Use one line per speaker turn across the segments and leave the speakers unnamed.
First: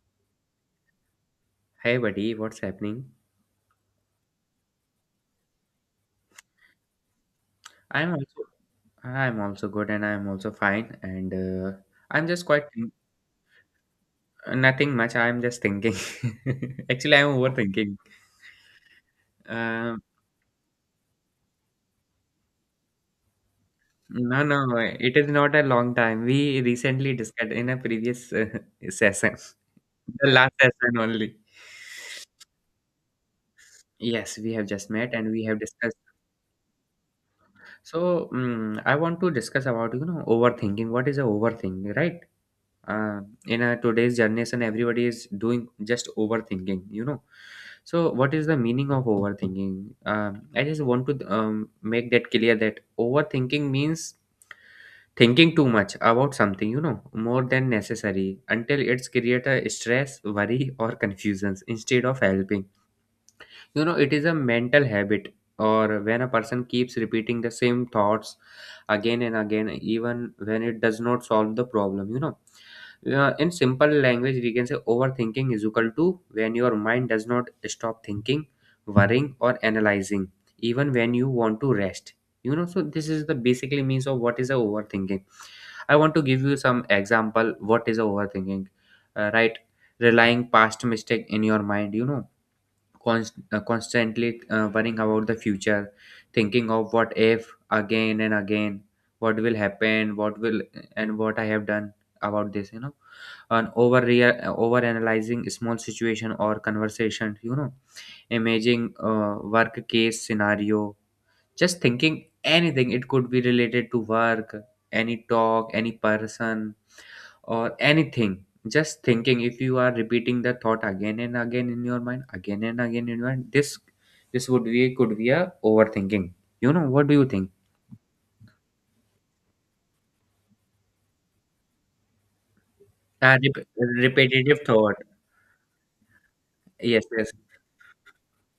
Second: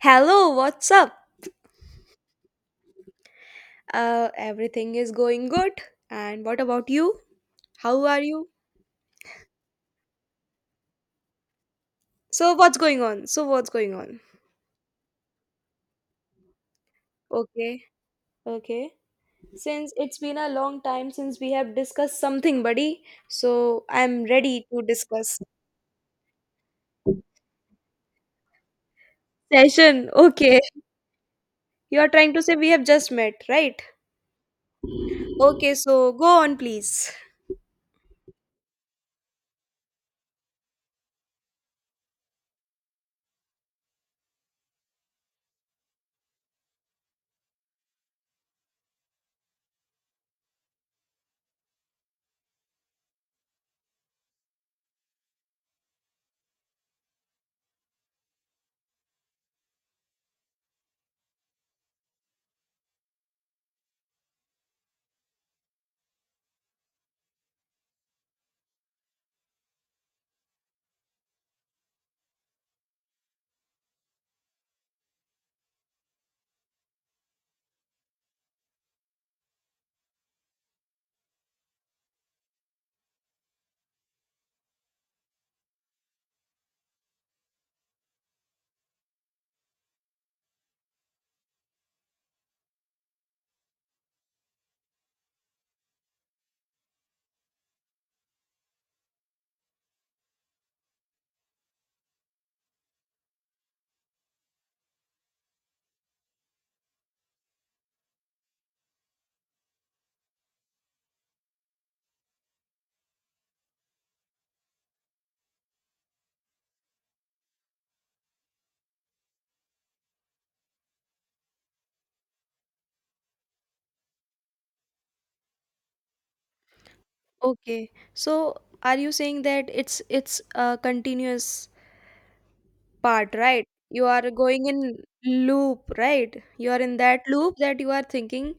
Hello, what's up?
Hey buddy, what's happening?
Everything is going good. And what about you? How
I'm
are
also
you?
I'm also good and I'm also fine and I'm just
So,
quite
what's going on? So, what's going on?
nothing much. I'm just thinking. Actually, I'm
Okay,
overthinking.
okay. Since
Um,
it's been a long time since we have discussed something, buddy, so I'm
no,
ready
no,
to
it is
discuss.
not a long time. We recently discussed in a previous session,
Session,
the last
okay.
session only.
You are trying to say we have just met, right?
Yes, we have just met and we have
Okay,
discussed.
so go on, please.
So, I want to discuss about, you know, overthinking. What is a overthinking, right? uh, in a today's generation everybody is doing just overthinking, you know, so what is the meaning of overthinking? I just want to make that clear that overthinking means thinking too much about something, you know, more than necessary until it's create a stress, worry or confusions instead of helping, you know. It is a mental habit or when a person keeps repeating the same thoughts again and again even when it does not solve the problem, you know. In simple language we can say overthinking is equal to when your mind does not stop thinking, worrying or analyzing even when you want to rest, you know. So this is the basically means of what is a overthinking. I want to give you some example what is a overthinking. Right, relying past mistake in your mind, you know, constantly worrying about the future, thinking of what if again and again, what will happen, what will, and what I have done about this, you know, and over analyzing small situation or conversation, you know, imaging work case scenario, just thinking anything. It could be related to work, any talk, any person or anything, just thinking. If you are repeating the thought again and again in your mind, again and again in your mind, this would be could be a overthinking, you know. What do you think?
Okay, so are you saying that it's a continuous part,
uh,
right?
rep-
You are
Repetitive
going
thought.
in loop, right? You are in
Yes,
that
yes.
loop that you are thinking,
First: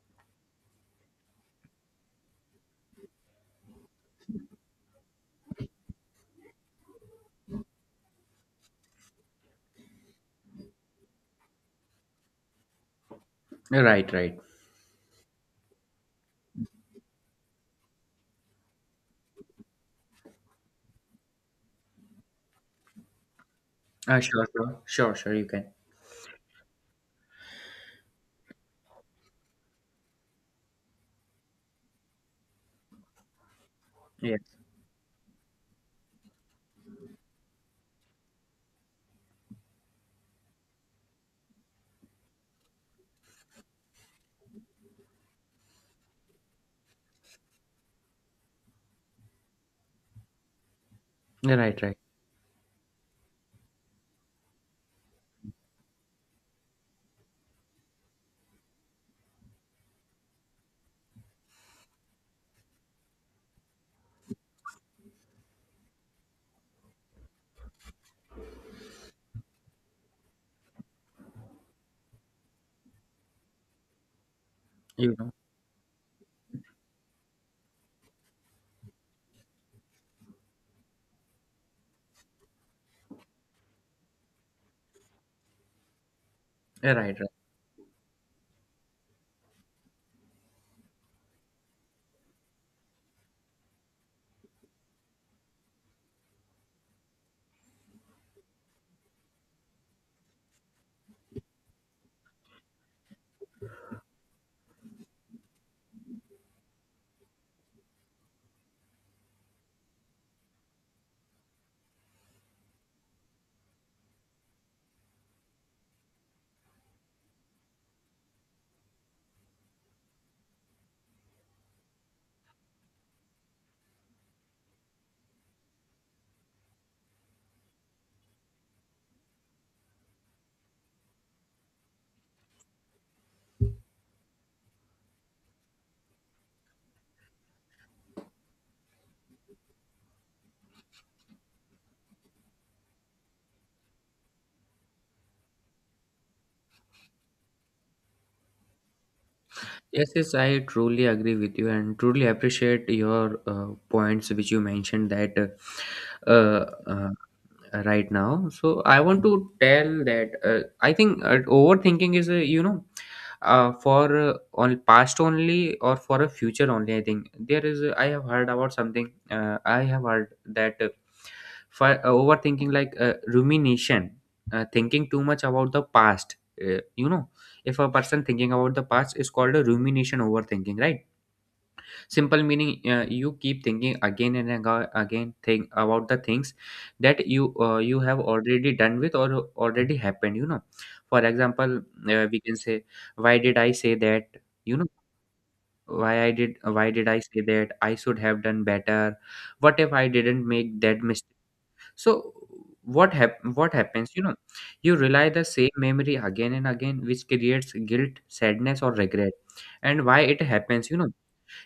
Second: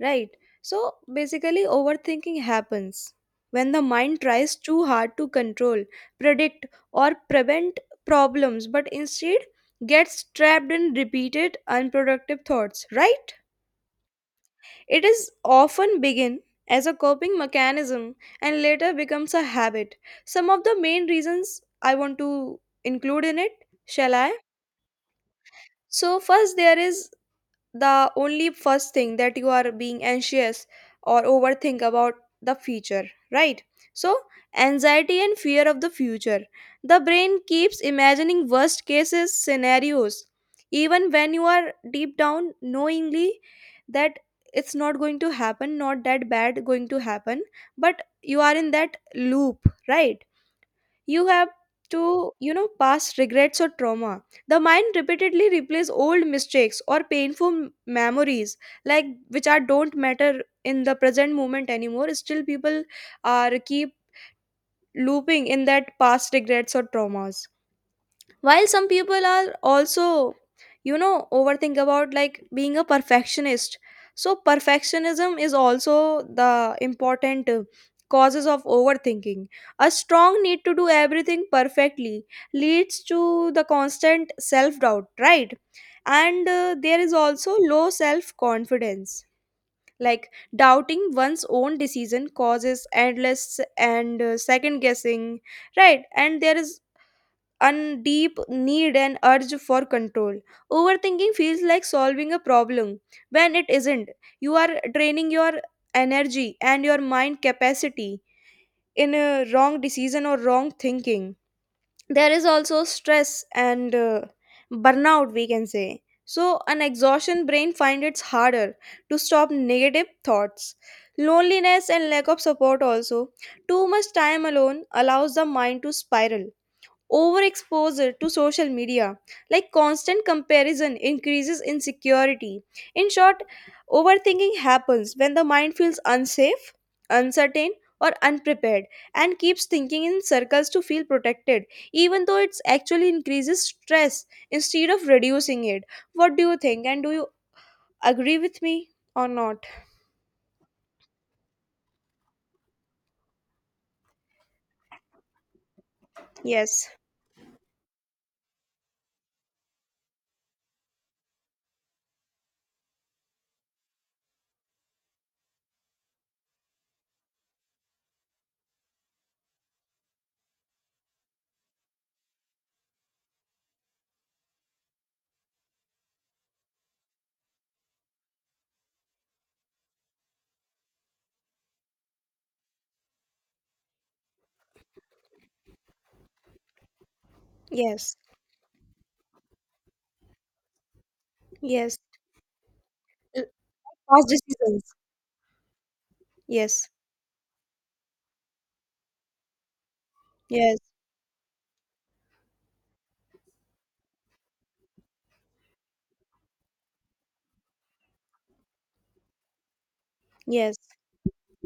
right? So basically, overthinking happens when the mind tries too hard to control, predict, or prevent problems, but instead gets trapped in repeated unproductive thoughts, right?
Right, right.
It is often begin as a coping mechanism and later becomes a habit. Some of the main reasons I want to include in it, shall I?
Sure, sure, sure, sure, you can.
So, first, there is the only first thing that you are being anxious or overthink about the future, right? So,
Yes.
anxiety and fear of the future. The brain keeps imagining worst cases scenarios, even when you are deep down knowingly that it's not going to happen, not that bad going to happen, but you are in that loop, right? You have
Right, right.
to, you know, past regrets or trauma. The mind repeatedly replays old mistakes or painful memories, like which are don't matter in the present moment anymore. Still people are keep looping in that past regrets or traumas, while some people are also, you know, overthink about like being a perfectionist. So
You know.
perfectionism is also the important causes of overthinking. A strong need to do everything perfectly leads to the constant self doubt, right? And there is
Right, right.
also low self confidence, like doubting one's own decision causes endless and second guessing, right? And there is and deep need and urge for control. Overthinking feels like solving a problem when it isn't. You are draining your energy and your mind capacity in a wrong decision or wrong thinking. There is also stress and burnout, we can say. So, an exhaustion brain finds it's harder to stop negative thoughts. Loneliness and lack of support also. Too much time alone allows the mind to spiral. Overexposure to social media, like constant comparison, increases insecurity. In short, overthinking happens when the mind feels unsafe, uncertain, or unprepared and keeps thinking in circles to feel protected, even though it actually increases stress instead of reducing it. What do you think? And do you agree with me or not?
Yes, yes, I truly agree with you and truly appreciate your points which you mentioned, that uh, uh,
Yes,
right now. So I want to tell that I think overthinking is a, you know, for on past only or for a future only. I think there is a- I have heard about something. I have heard that for overthinking, like rumination, thinking too much about the past, you know. If a person thinking about the past is called a rumination overthinking, right? Simple meaning, you keep thinking again and again think about the things that you you
yes,
have already done with or already happened, you know. For example,
yes.
we can say, why
Uh,
did I say
Past
that? You
decisions.
know,
Yes,
why did I say that? I should have done better. What if I didn't
yes,
make that mistake? So what happens, you know, you rely the same memory again and again, which creates guilt, sadness or regret. And why it
yes,
happens? You know,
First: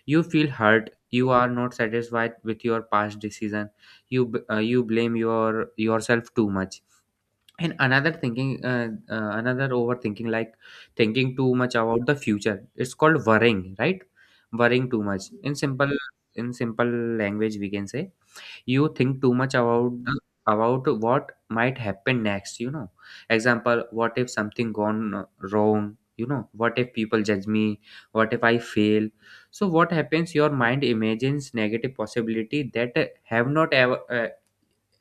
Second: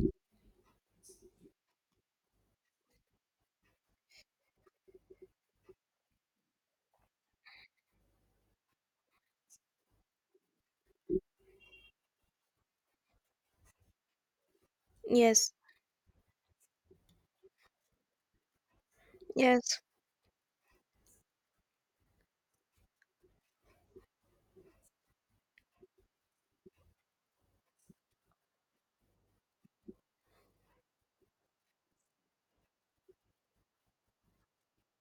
you feel hurt. You are not satisfied with your past decision. You blame yourself too much. And another thinking, another overthinking, like thinking too much about the future. It's called worrying, right? Worrying too much.
yes,
In simple language, we can say you think too much
yes,
about about what might happen next, you know. Example, what if something gone wrong? You know, what if people judge me? What if I fail? So what happens? Your mind imagines negative possibility that have not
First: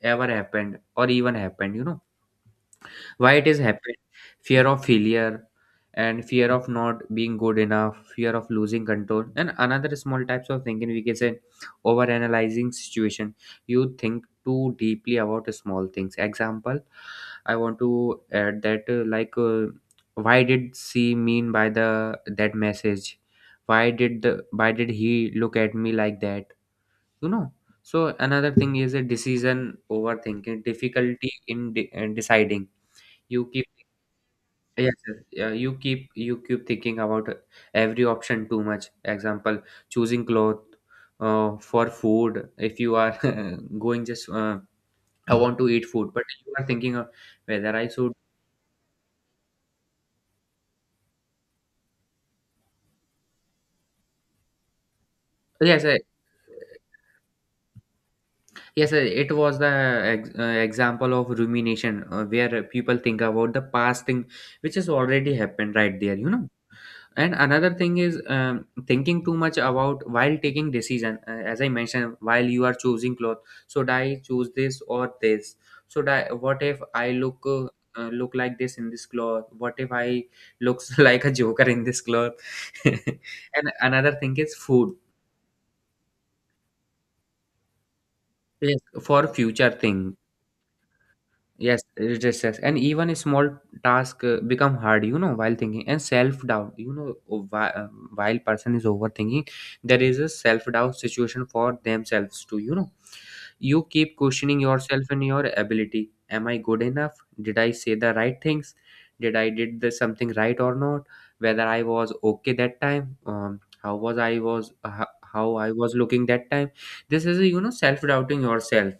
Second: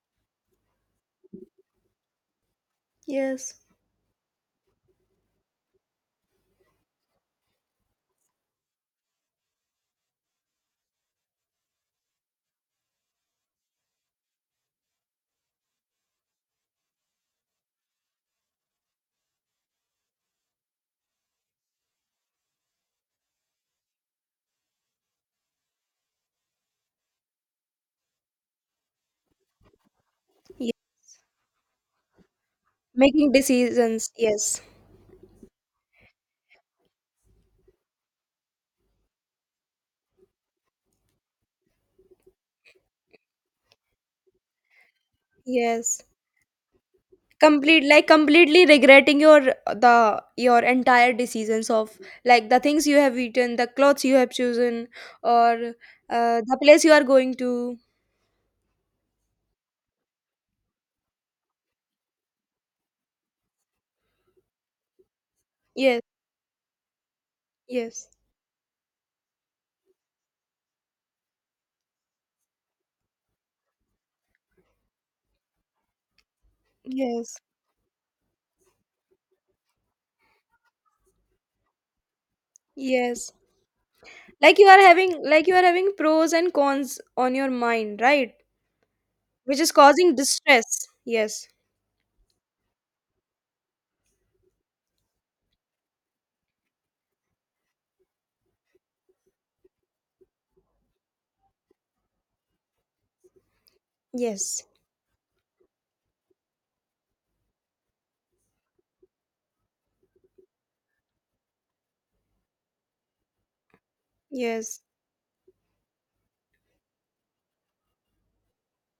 ever happened or even happened, you know. Why it
yes.
is happening? Fear of failure and fear of not being good enough, fear of losing control. And another small types of thinking we can say, over analyzing situation. You think too deeply about small things. Example, I want to add that like, why did she mean by the that message? Why did he look at me like that? You know. So another thing is a decision overthinking,
Yeah.
difficulty in deciding.
Making
You keep,
decisions. Yes.
yes, yes. Yeah, you keep, you keep thinking about every option too much. Example, choosing cloth, for food. If you are going just, I want to eat
Yes.
food, but you are thinking of whether
Complete
I
like
should.
completely regretting your the your entire decisions of like the things you have eaten, the clothes you have chosen, or
Yes, I,
the place you are going to.
yes. I, it was the example of rumination where people think about the past thing, which has already happened right
Yes.
there. You know. And another thing
Yes.
is, thinking too much about while taking decision, as I mentioned, while you are choosing cloth. Should I choose this or this? Should I, what if I look
Yes.
look like this in this cloth? What if I looks like a joker in this cloth?
Yes.
And another thing is
Like you are
food.
having like you are having pros and cons on your mind, right?
Yes, for
Which
future
is
thing.
causing distress. Yes.
Yes, it is stress, and even a small task become hard, you know, while thinking. And self doubt. You know, while person is overthinking, there is a self doubt situation for themselves too. You know, you keep questioning
Yes.
yourself and your ability. Am I good enough? Did I say the right things? Did I did the something right or not? Whether I was okay that time? How was I was
Yes.
how I was looking that time? This is a, you know, self doubting yourself.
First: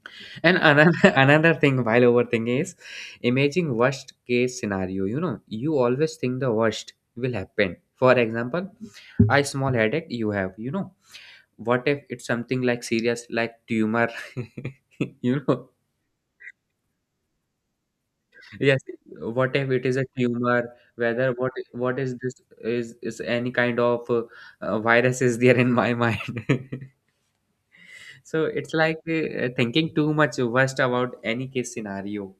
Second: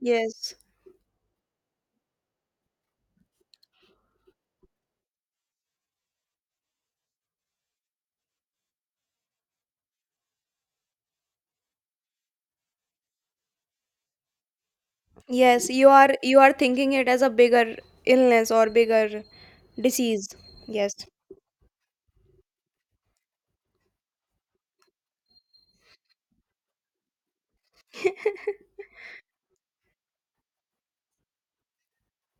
Yes.
And another another thing while overthinking is imaging worst case scenario. You know, you always think the worst will happen. For example, a small headache you have, you know. What if it's something like serious, like tumor? You
Yes,
know.
you are thinking it as a bigger illness or
Yes.
bigger
What if it is a
disease.
tumor?
Yes,
Whether What is this? Is any kind of virus is there in my mind? So it's like, thinking too much worst about any case scenario.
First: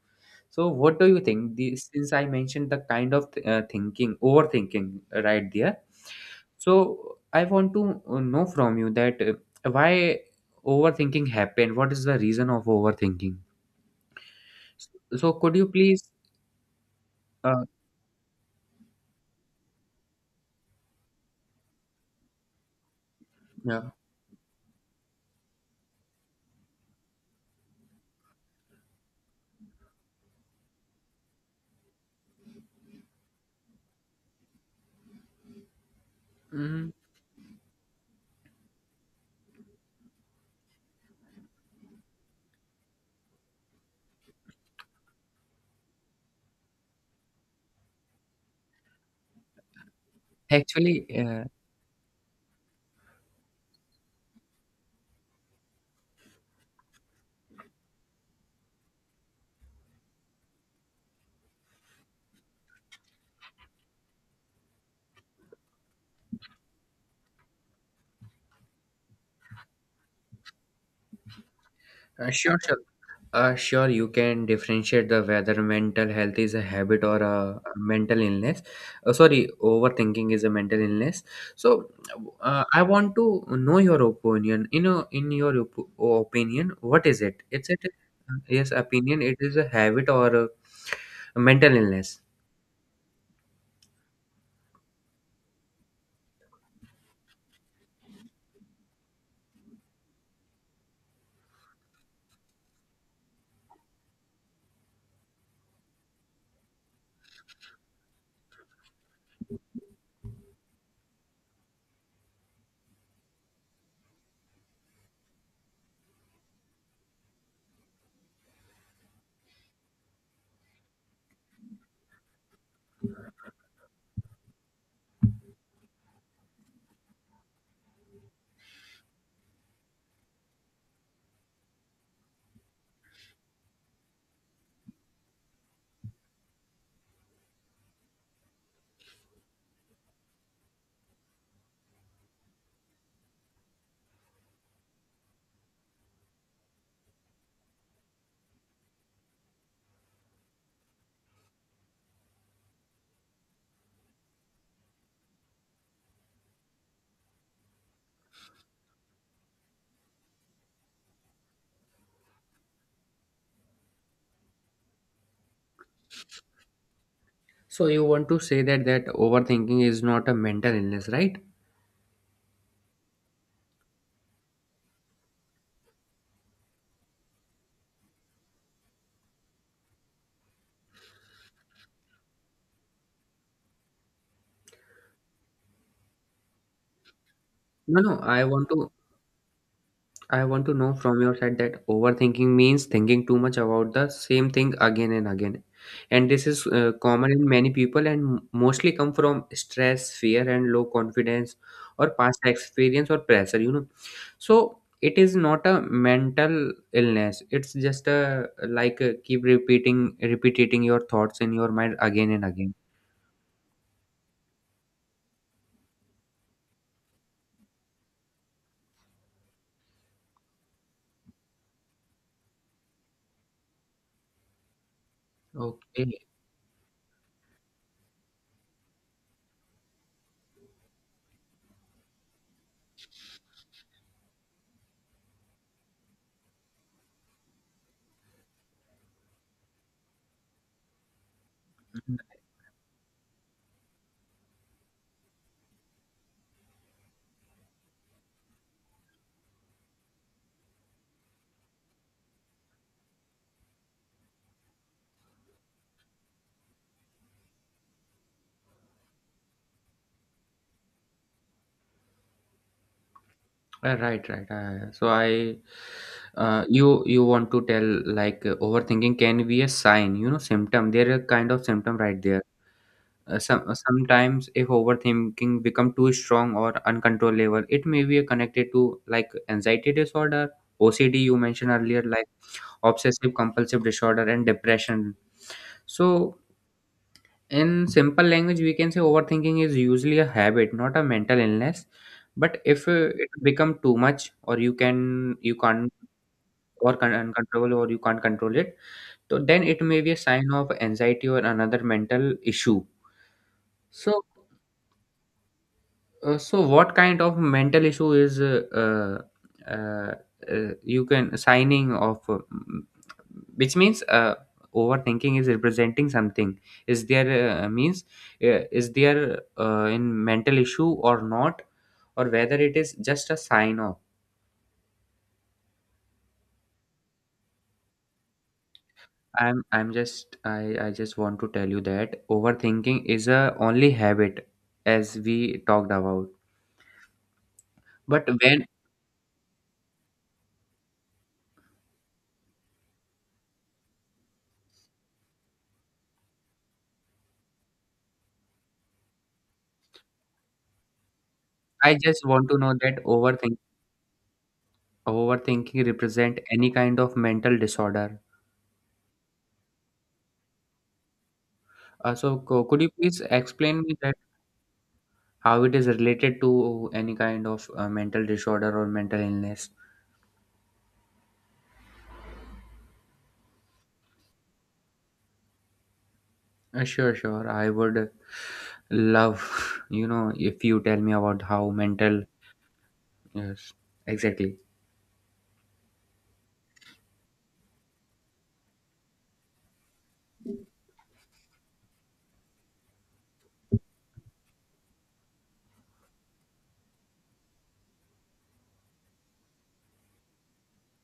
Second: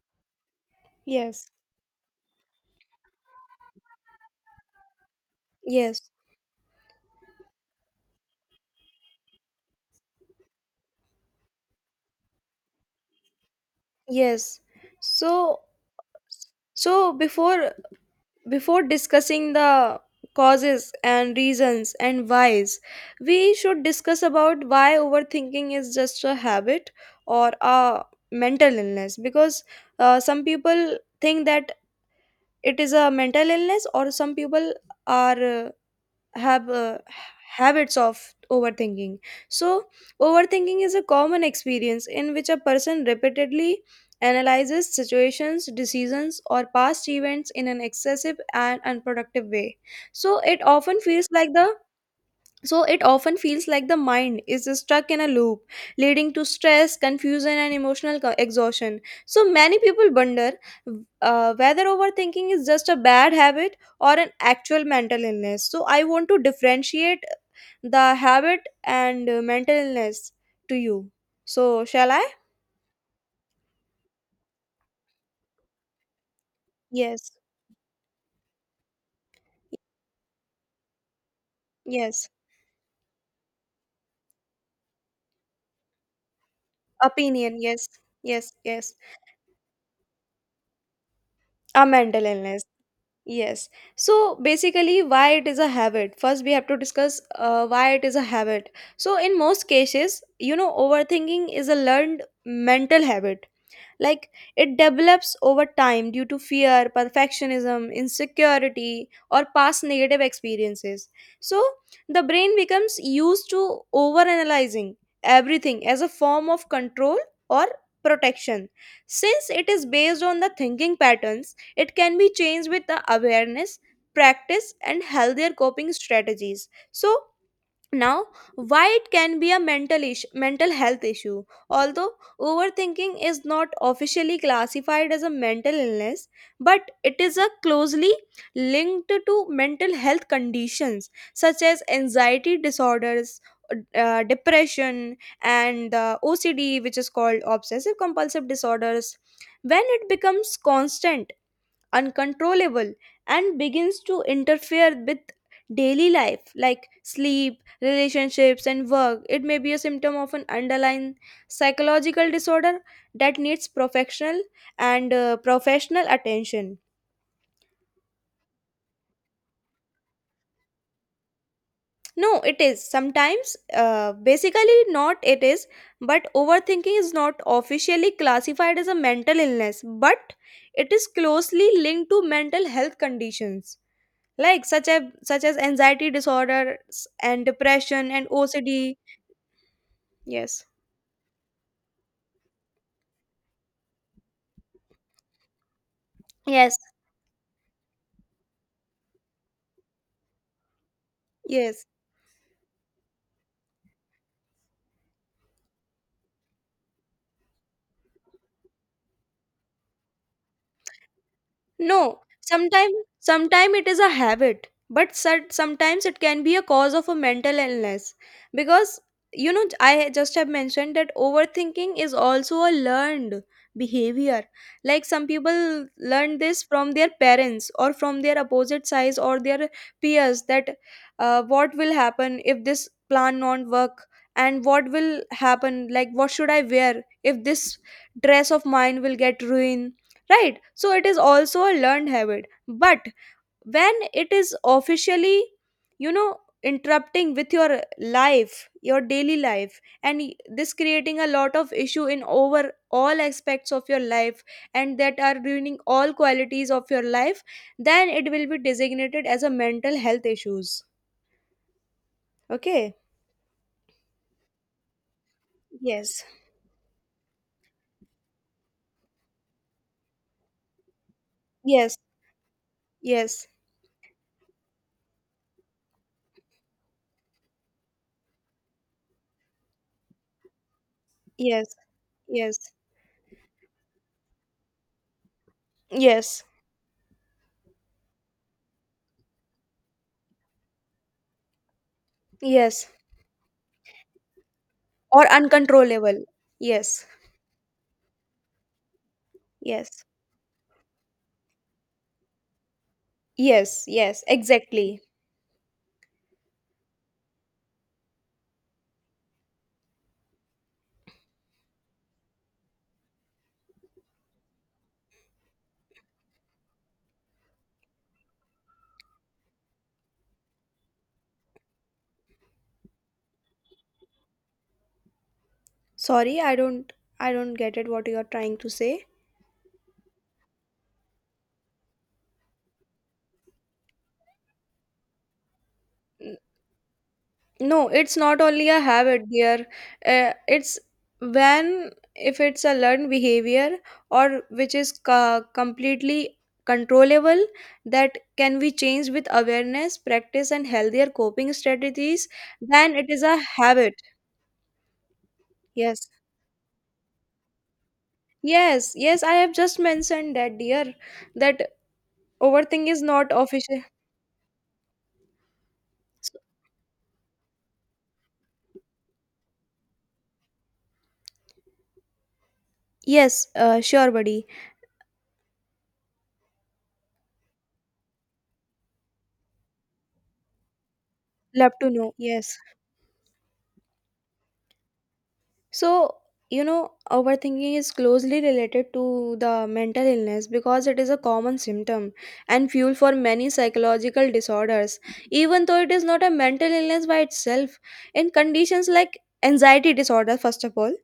So what do you
yes,
think? The, since I mentioned the kind of thinking, overthinking right there.
yes,
So I want to know from you that why overthinking happened? What is the reason of overthinking?
yes.
So so could
so
you please,
so
uh,
before discussing the causes and reasons and whys, we should
yeah.
discuss about why overthinking is just a habit or a mental illness. Because some people think that it is a mental illness, or some people are have
Mhm.
habits of overthinking. So overthinking is a common experience in which a person repeatedly analyzes situations, decisions or past events in an excessive and unproductive way. so it often
Actually,
feels like the so it often feels like the mind is stuck in a loop, leading to stress, confusion, and emotional co- exhaustion. So many people wonder whether overthinking is just a bad habit or an actual mental illness. So I want to differentiate the habit and mental illness to you. So shall I?
sure, sure. Sure, you can differentiate the whether mental health is a habit or
Yes,
a mental illness. Sorry, overthinking is a mental illness. So,
yes.
I want to know your opinion. You know, in your opinion, what is it?
Opinion,
It's it.
yes, yes,
Yes,
yes.
opinion. It is a habit or a mental
A
illness.
mental illness. Yes. So basically, why it is a habit. First, we have to discuss why it is a habit. So, in most cases, you know, overthinking is a learned mental habit, like it develops over time due to fear, perfectionism, insecurity or past negative experiences. So the brain becomes used to overanalyzing everything as a form of control or protection. Since it is based on the thinking patterns, it can be changed with the awareness, practice and healthier coping strategies. So now, why it can be a mental issue, mental health issue? Although overthinking is not officially classified as a mental illness, but it is a closely linked to mental health conditions such as anxiety disorders, depression and the ocd, which is called obsessive compulsive disorders. When it becomes constant, uncontrollable and begins to interfere with daily life like sleep, relationships and work, it may be a symptom of an underlying psychological disorder that needs professional and professional attention.
So you want to say that overthinking is not a mental illness, right?
No, it is sometimes, basically not. It is, but overthinking is not officially classified as a mental illness, but it is closely linked to mental health conditions like such as anxiety disorders and
No,
depression
no.
and OCD.
I
Yes.
want to know from your side that overthinking means thinking too much about the same thing again and again. And this is
Yes.
common in many people and mostly come from stress, fear, and low confidence
Yes.
or past experience or pressure, you know. So it is not a mental illness. It's just a like, uh, keep repeating, repeating your thoughts in your mind
No,
again and again.
sometimes it is a habit, but sud- sometimes it can be a cause of a mental illness. Because you know, I just have mentioned that overthinking is also a learned behavior. Like some people
Okay.
learn this from their parents or from their opposite sides or their peers that what will happen if this plan not work, and what will happen, like what should I wear if this dress of mine will get ruined, right? So it is also a learned habit, but when it is officially, you know, interrupting with your life, your daily life, and y- this creating a lot of issue in over all aspects of your life, and that are ruining all qualities of your life, then it will be designated as a mental health issues. Okay.
Right, right. So I,
Yes,
you, you want to tell, like, overthinking can be a sign, you know, symptom. There are kind of
yes,
symptom right there.
yes,
Some sometimes if overthinking become too strong or uncontrollable, it may be connected to like anxiety disorder, OCD you
yes,
mentioned earlier, like
yes,
obsessive compulsive disorder and depression. So
yes,
in simple language, we can say overthinking is usually a habit, not a mental illness. But
yes
if it become too much, or
or
you can't
uncontrollable,
or
yes,
can uncontrollable, or you can't control it, so then it may
yes.
be a sign of anxiety or another mental issue.
Yes,
So,
yes, exactly.
uh, so, what kind of mental issue is you can signing off? Which means overthinking is representing something. Is there means, is there in mental issue or not, or whether it is just a sign off?
Sorry, I don't get it what you are trying to say.
I just want to tell you that overthinking is a only habit as we talked about.
N- No, it's
But
not
when,
only a habit, dear. It's When if it's a learned behavior, or which is co- completely controllable, that can be changed with awareness, practice and healthier coping
I just
strategies,
want to know
then
that
it is a
overthinking
habit.
Overthinking
Yes.
represent any kind of mental disorder.
Yes, yes, I have just mentioned that, dear, that
So could
overthink
you
is
please
not
explain
official.
me that how it is related to any kind of mental disorder or mental illness?
Yes, sure, buddy.
Sure, sure. I would love, you know, if you tell me about how
Love to know.
mental.
Yes.
Yes, exactly.
So, you know, overthinking is closely related to the mental illness because it is a common symptom and fuel for many psychological disorders. Even though it is not a mental illness by itself, in conditions like anxiety disorder, first of all,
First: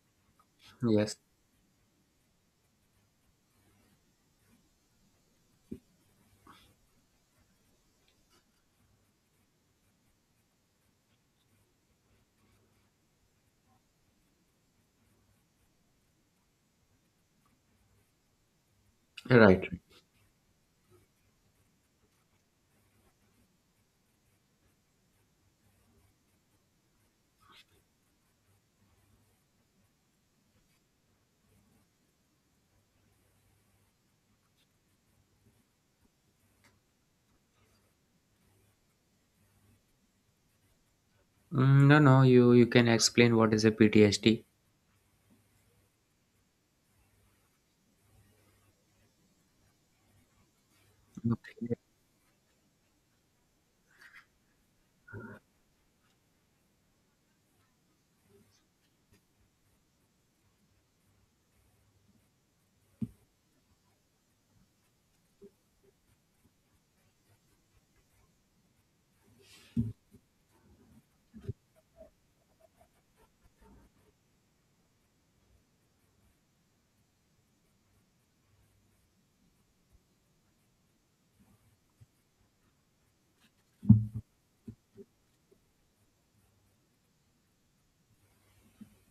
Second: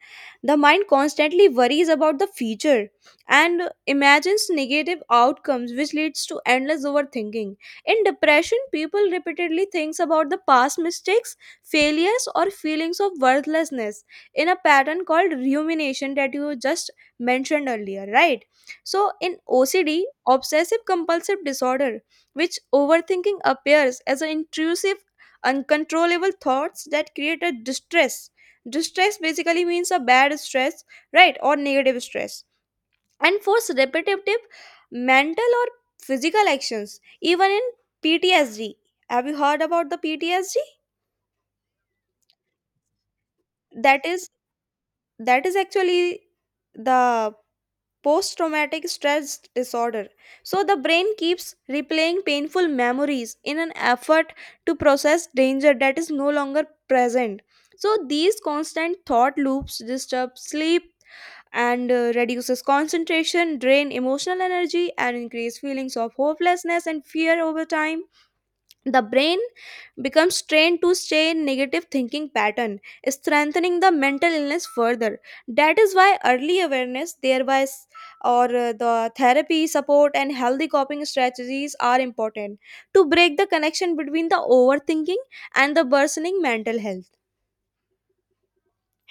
the mind
Yes.
constantly worries about the future and imagines negative outcomes, which leads to endless overthinking. In depression, people repeatedly thinks about the past mistakes, failures, or feelings of worthlessness in a pattern called rumination, that you just mentioned earlier, right? So, in
Right.
OCD, obsessive compulsive disorder, which overthinking appears as an intrusive, uncontrollable thoughts that create a distress. Distress basically means a bad stress, right, or negative stress, and force repetitive mental or physical actions, even in PTSD. Have you heard about the PTSD?
No, no, you can explain what is a
That is
PTSD.
actually the post traumatic stress disorder. So the brain keeps
Okay.
replaying painful memories in an effort to process danger that is no longer present. So these constant thought loops disturb sleep and reduces concentration, drain emotional energy and increase feelings of hopelessness and fear. Over time, the brain becomes trained to stay in negative thinking pattern, strengthening the mental illness further. That is why early awareness thereby s- or the therapy support and healthy coping strategies are important to break the connection between the overthinking and the worsening mental health.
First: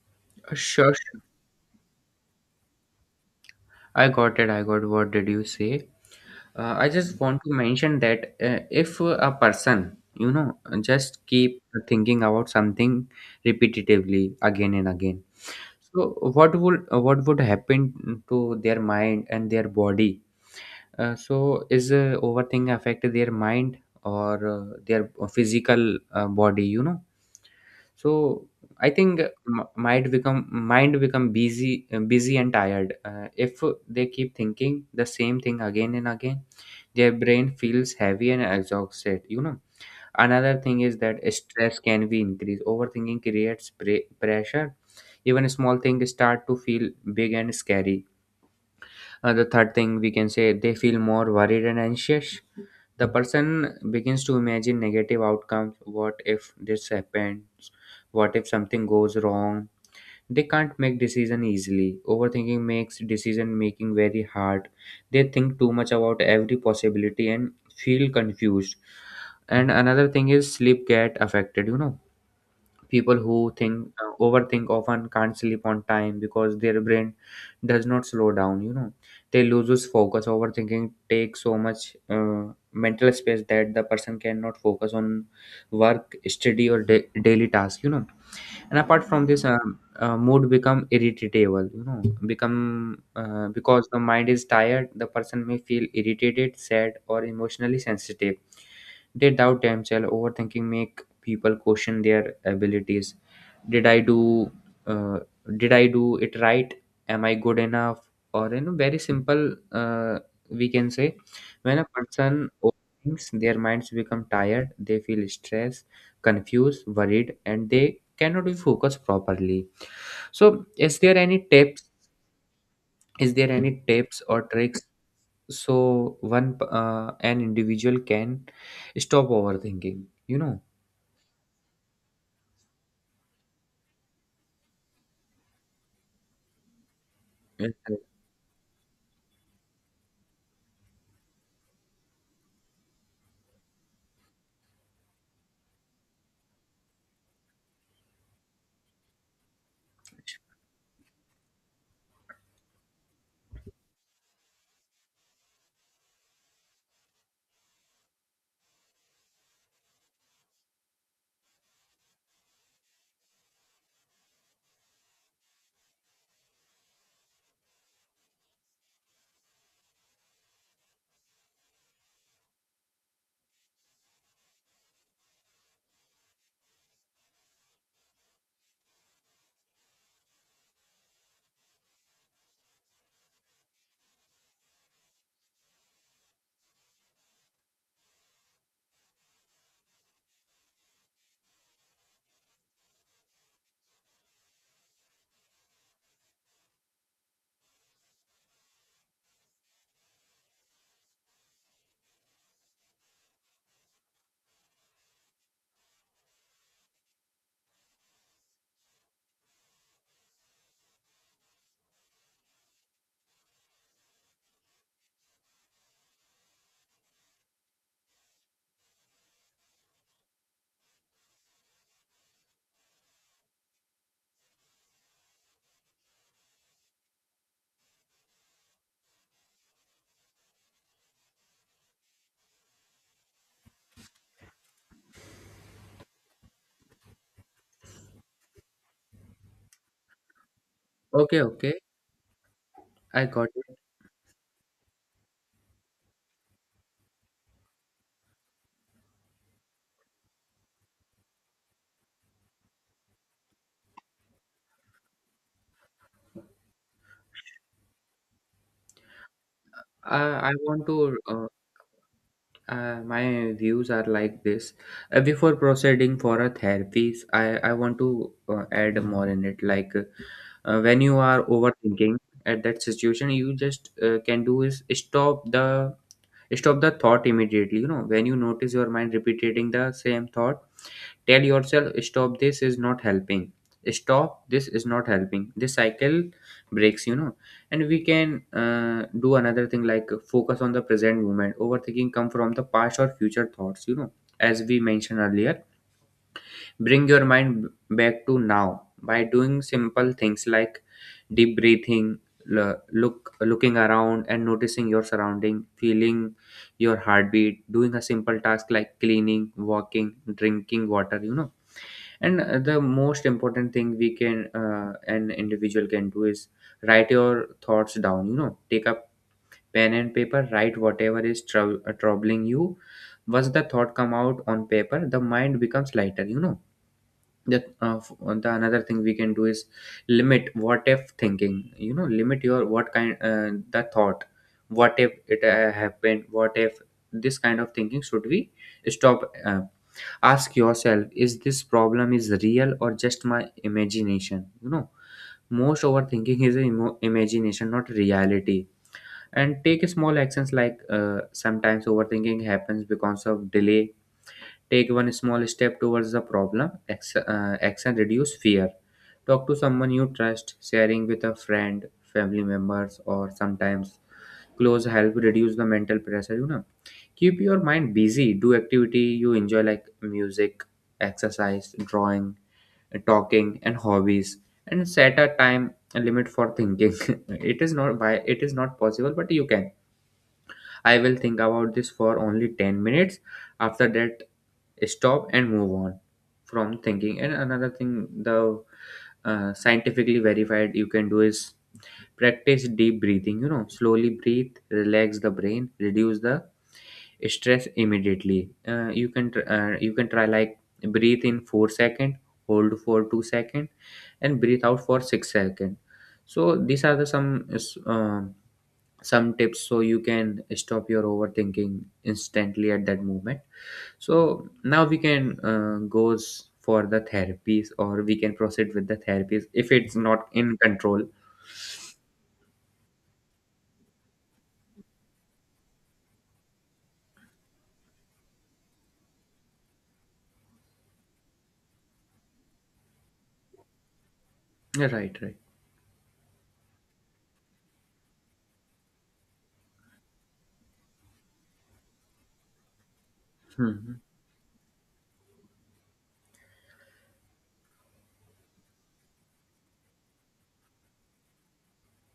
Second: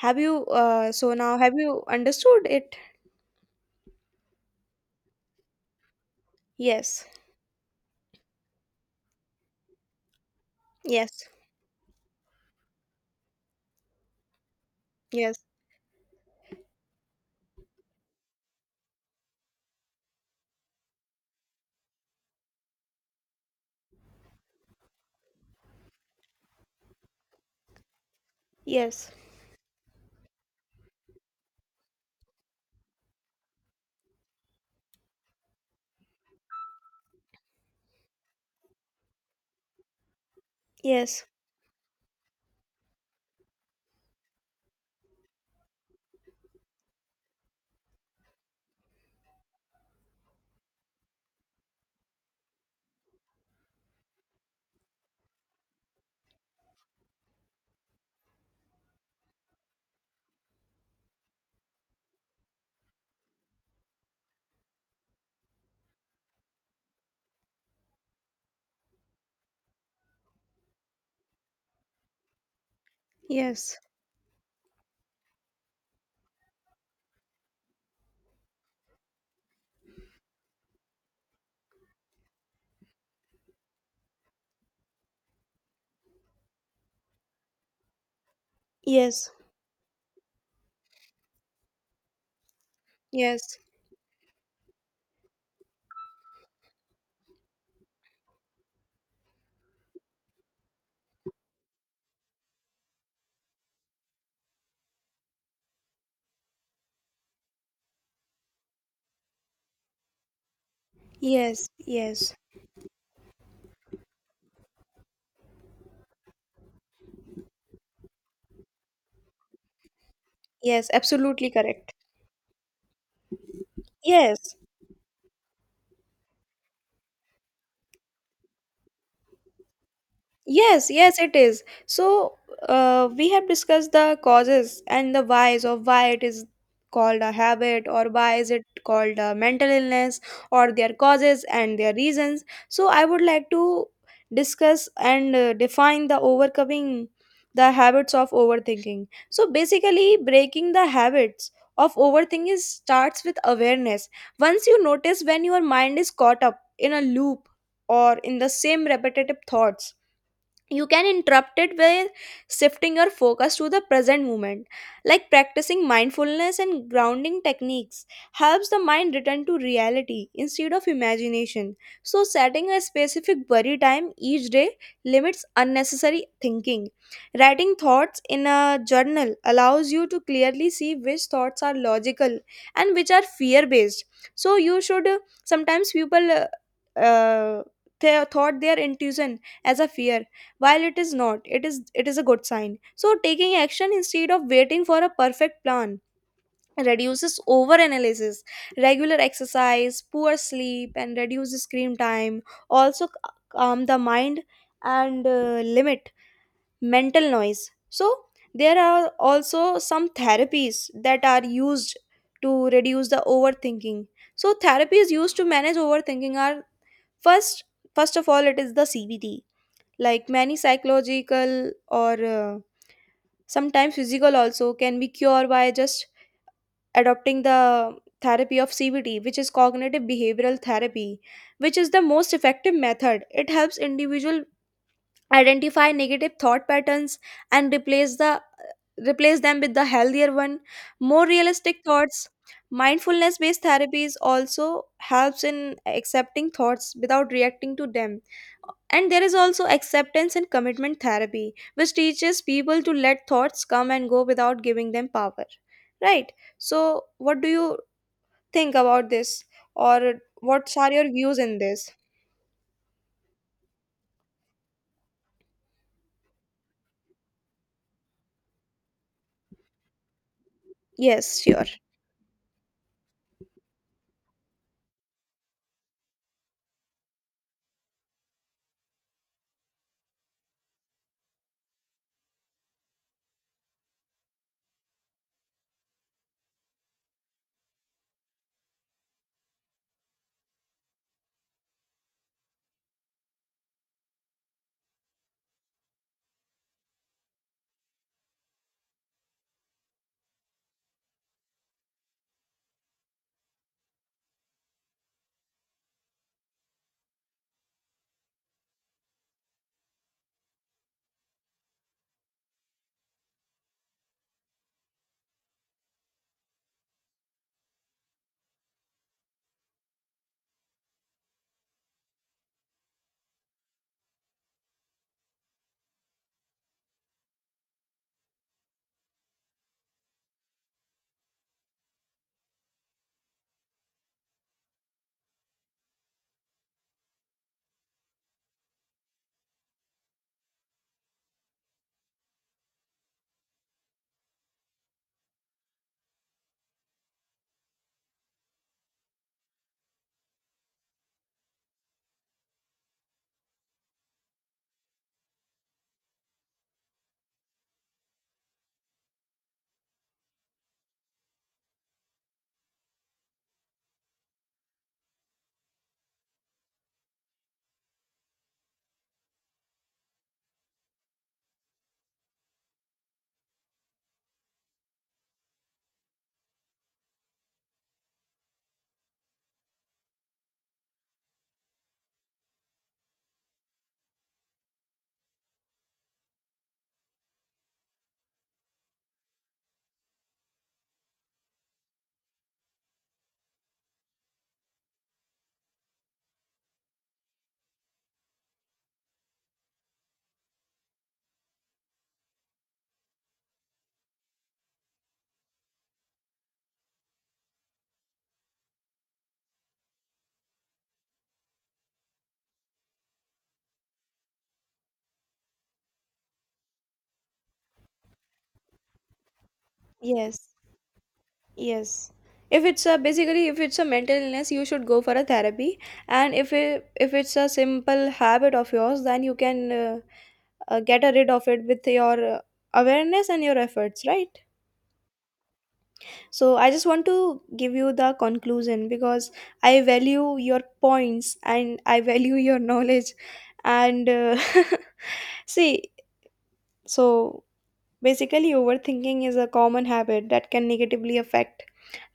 Have you
Sure, sure.
so now, have you understood it?
I got it. I got what did you say? I
Yes,
just want to mention that if a person, you know, just
yes,
keep thinking about something repetitively again and again,
yes,
so what would happen to their mind and their body? So is overthinking affect their mind or their physical body? So I
yes,
think m- might become mind become busy and tired if they keep thinking the same thing again and again, their brain feels heavy and exhausted. Another thing is that
yes,
stress can be increased. Overthinking creates pressure. Even small things start to feel big and scary. The third thing we can say, they feel more worried and anxious. The person begins to imagine negative outcomes. What if this happens, what if something goes wrong? They can't make decision easily. Overthinking makes decision making very hard. They think too much about every possibility and feel confused. And another thing is sleep get affected. People who
yes,
think overthink often can't sleep on time because their brain does not slow down. They loses focus. Overthinking takes so much mental space that the person cannot focus on work, study, or daily task. And apart from
yes,
this, mood become irritable become
yes,
because the mind is tired, the person may feel irritated, sad, or emotionally sensitive. They doubt themselves. Overthinking make people question their abilities. Did i do uh, did i do it right? Am I good enough? Or, you know, very simple uh, we can say,
yes,
when a
yes,
person overthinks, their minds become tired, they feel stress, confused, worried, and they cannot be focused properly. So,
yes,
is there any
absolutely
tips?
correct.
Is there any tips or
Yes.
tricks so one, an individual can stop overthinking? You know.
Yes, yes, it is. So, we have discussed the causes and the whys of why it is called a
Yes,
habit
sir.
or why is it called a mental illness, or their causes and their reasons. So, I would like to discuss and define the overcoming the habits of overthinking. So, basically, breaking the habits of overthinking is- starts with awareness. Once you notice when your mind is caught up in a loop or in the same repetitive thoughts, you can interrupt it by shifting your focus to the present moment, like practicing mindfulness and grounding techniques helps the mind return to reality instead of imagination. So setting a specific worry time each day limits unnecessary thinking. Writing thoughts in a journal allows you to clearly see which thoughts are logical and which are fear based. So you should Sometimes people uh, uh, they thought their intuition as a fear, while it is not, it is a good sign. So taking action instead of waiting for a perfect plan reduces overanalysis. Regular exercise, poor sleep, and reduces screen time also calm the mind and limit mental noise. So there are also some therapies that are used to reduce the overthinking. So therapies used to manage overthinking are: first, first of all, it is the CBT. Like many psychological or sometimes physical also can be cured by just adopting the therapy of CBT, which is cognitive behavioral therapy, which is the most effective method. It helps individual identify negative thought patterns and replace them with the healthier one, more
Okay,
realistic
okay,
thoughts.
I
Mindfulness
got
based
it.
therapies also helps in accepting thoughts without reacting to them. And there is also acceptance and commitment therapy, which teaches people to let thoughts come and go without giving them power. Right. So what do you think about this? Or
I
what
want
are your
to.
views in this?
My views are like this. Before proceeding for a therapies, I want to add more in it, like, when you
Yes,
are
sure.
overthinking at that situation, you just can do is stop the thought immediately, you know. When you notice your mind repeating the same thought, tell yourself stop, this is not helping. Stop, this is not helping. This cycle breaks, you know. And we can do another thing like focus on the present moment. Overthinking come from the past or future thoughts, you know, as we mentioned earlier. Bring your mind back to now by doing simple things like deep breathing, looking around and noticing your surrounding, feeling your heartbeat, doing a simple task like cleaning, walking, drinking water, you know. And the most important thing we can an individual can do is write your thoughts down, you know. Take a pen and paper, write whatever is troubling you. Once the thought come out on paper, the mind becomes lighter, you know. that uh, f- the another thing we can do is limit what if thinking, you know. Limit your what kind, the thought, what if it happened, what if, this kind of thinking should we stop. Ask yourself, is this problem is real or just my imagination, you know? Most overthinking is imagination, not reality. And take small actions like, sometimes overthinking happens because of delay. Take one small step towards the problem. Action reduce fear. Talk to someone you trust. Sharing with a friend, family members, or sometimes close, help reduce the mental pressure, you know. Keep your mind busy. Do activity you enjoy like music, exercise, drawing, talking, and hobbies. And set a time limit for thinking. It is not by, it is not possible, but you can. I will think about this for only 10 minutes. After that, stop and move on from thinking. And another thing, the scientifically verified you can do is practice deep breathing, you know. Slowly breathe, relax the brain, reduce the stress immediately. You can you can try like breathe in 4 second, hold for 2 second, and breathe out for 6 second. So these are the some some tips so you can stop your overthinking instantly at that moment. So now we can goes for the therapies, or we can proceed with the therapies if it's not
Yes.
in control.
Yes. If it's a basically if it's a mental illness, you should go for a therapy. And if it's a simple habit of yours, then you can get rid of it with your awareness and your efforts, right?
Yeah, right, right.
So I just want to give you the conclusion because I value your points and I value your knowledge.
Hmm, hmm.
And see, so basically, overthinking is a common habit that can negatively affect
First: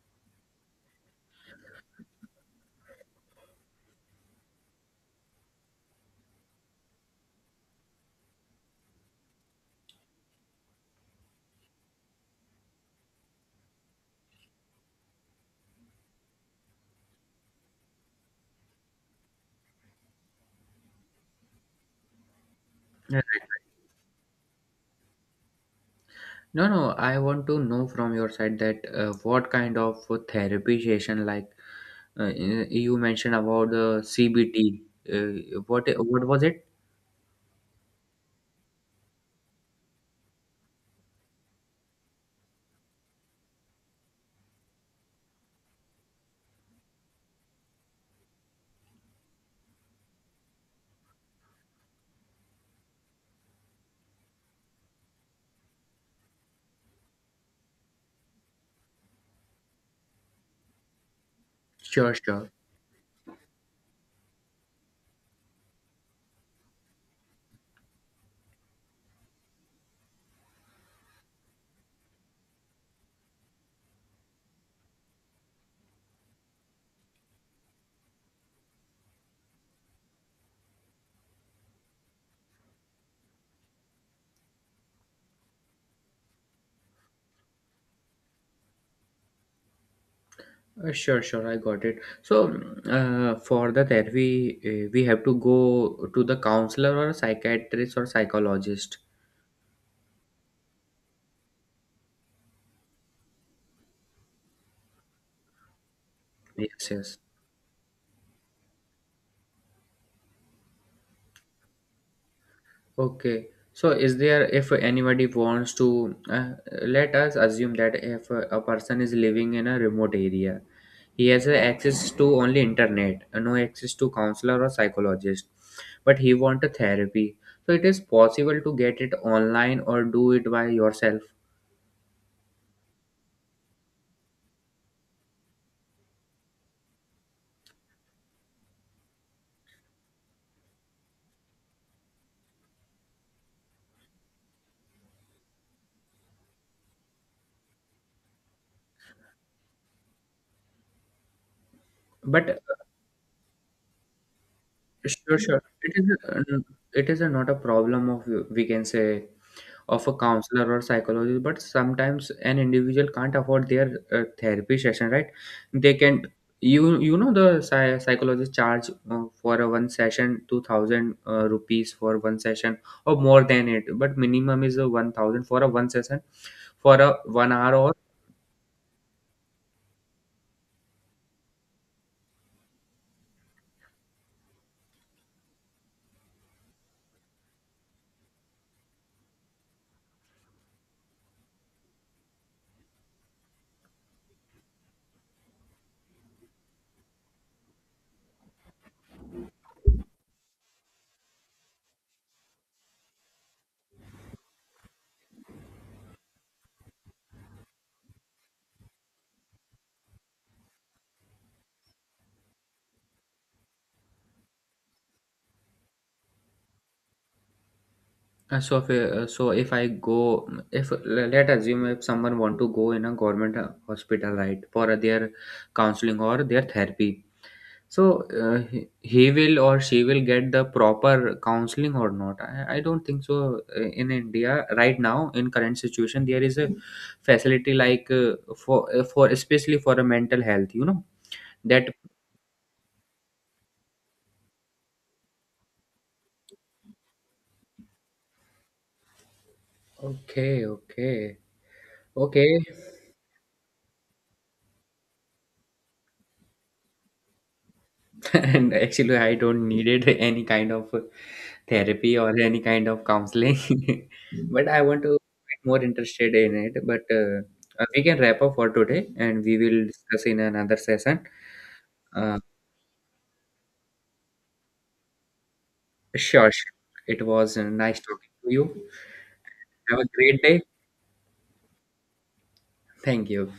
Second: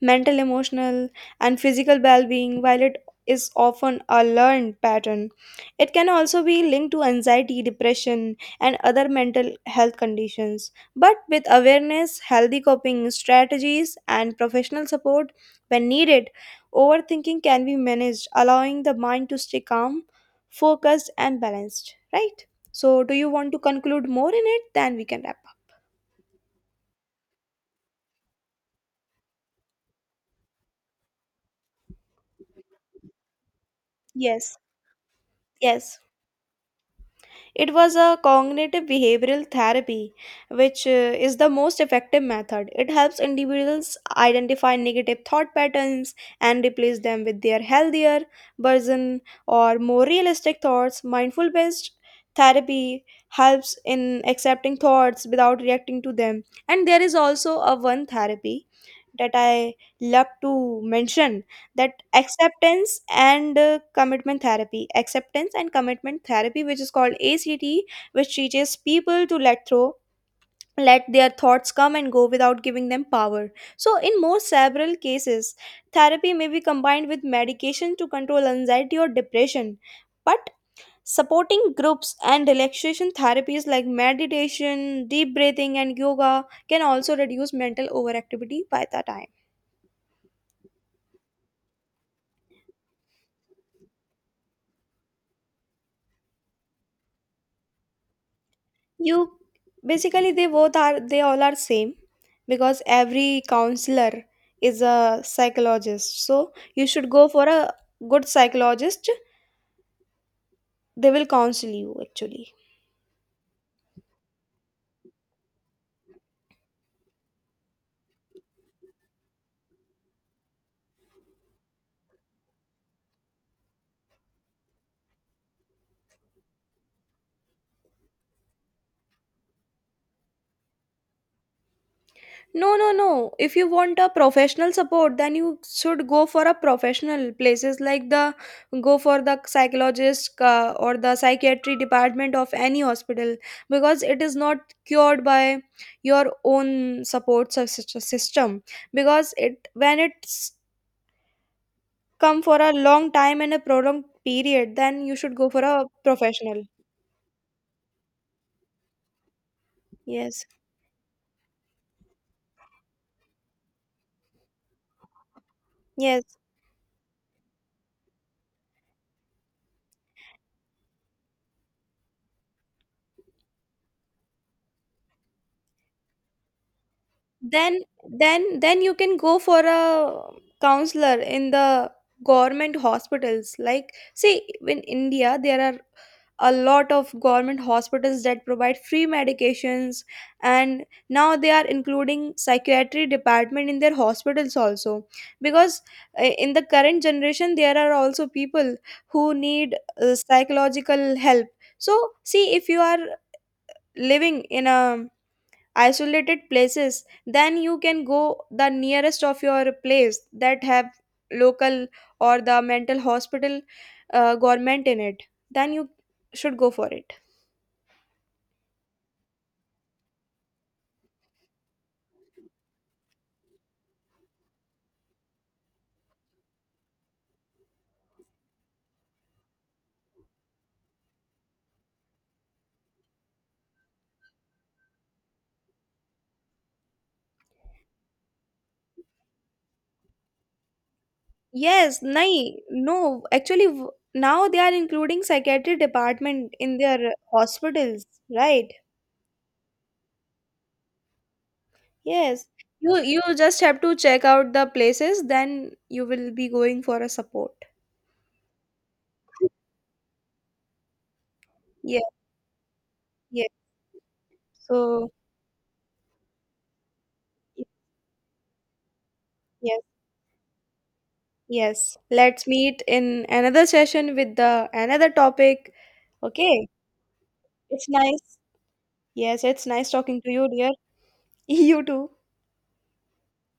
mental, emotional, and physical well being, while it is often a learned pattern, it can also be linked to anxiety, depression, and other mental health conditions. But with awareness, healthy coping strategies, and professional support when needed, overthinking can be managed, allowing the mind to stay calm, focused, and balanced. Right? So, do
Yeah, right.
you want to conclude more in it? Then we can wrap up.
No, no, I want to know from your side that, what kind of therapy session, like, you mentioned about the
Yes,
cbt. What
yes.
what was it?
It was a cognitive behavioral therapy, which is the most effective method. It helps individuals identify negative thought patterns and replace them with their healthier version or more realistic thoughts. Mindful based therapy helps in accepting thoughts without reacting to them. And there is also a one therapy that I love to mention, that
Sure, sure.
acceptance and commitment therapy, which is called ACT, which teaches people to let their thoughts come and go without giving them power. So in more several cases, therapy may be combined with medication to control anxiety or depression. But supporting groups and relaxation therapies like meditation, deep breathing, and yoga can also reduce mental overactivity by the time.
Sure, sure. I got it. So, mm, for the therapy, we have to go to the counselor or psychiatrist or psychologist.
You basically they all are same, because every counselor is a psychologist. So you
Yes,
should
yes.
go for a good psychologist. They will counsel you actually.
Okay. So, is there, if anybody wants to let us assume that if a person is living in a remote area, he has a access to only internet, no access to counselor or psychologist, but he want a therapy. So, it is possible to get it online or do it by yourself.
No, no, no. If you want a professional support, then you should go for a professional places like the go for the psychologist or the psychiatry department of any hospital, because it is not cured by your own support system, because it when it's come for
But
a long time and a prolonged period, then you should
sure,
go for
sure,
a
it is
professional.
a, it is a, not a problem of, we can say, of a
Yes.
counselor or psychologist, but sometimes an individual can't afford their therapy session, right? They can.
Yes.
You know the psychologist charge for a one session, 2,000 rupees for one session or more than it, but minimum is a 1,000 for a one session for a 1 hour
then
or
then you can go for a counselor in the government hospitals, like see, in India there are a lot of government hospitals that provide free medications, and now they are including psychiatry department in their hospitals also, because in the current generation there are also people who need psychological help. So see, if you are living in a isolated places, then you can go the nearest of your place that have local or the mental hospital, government in it, then you should go for it.
so if I go, if let assume if someone want to go in a government hospital, right, for their counseling or their therapy. So he will or she will get the proper counseling or not? I don't think so. In India right now, in current situation, there is a facility like for especially for a mental health. You know that.
Yes, nahi, no actually now they are including psychiatry department in their hospitals, right?
Okay, okay,
Yes.
okay.
You just have to check out the places, then you will be going for a support.
And actually, I don't needed any kind of
Yeah,
therapy or any kind of
yeah.
counseling, but I want
So
to get more interested in it. But we can wrap up for today, and we
yes.
will discuss in another session.
Yes,
Uh,
let's meet in another session with the another topic.
Sure,
Okay,
sure. It was
it's
nice talking
nice.
to you.
Yes, it's nice
Have a
talking to
great
you,
day.
dear. You too.
Thank you.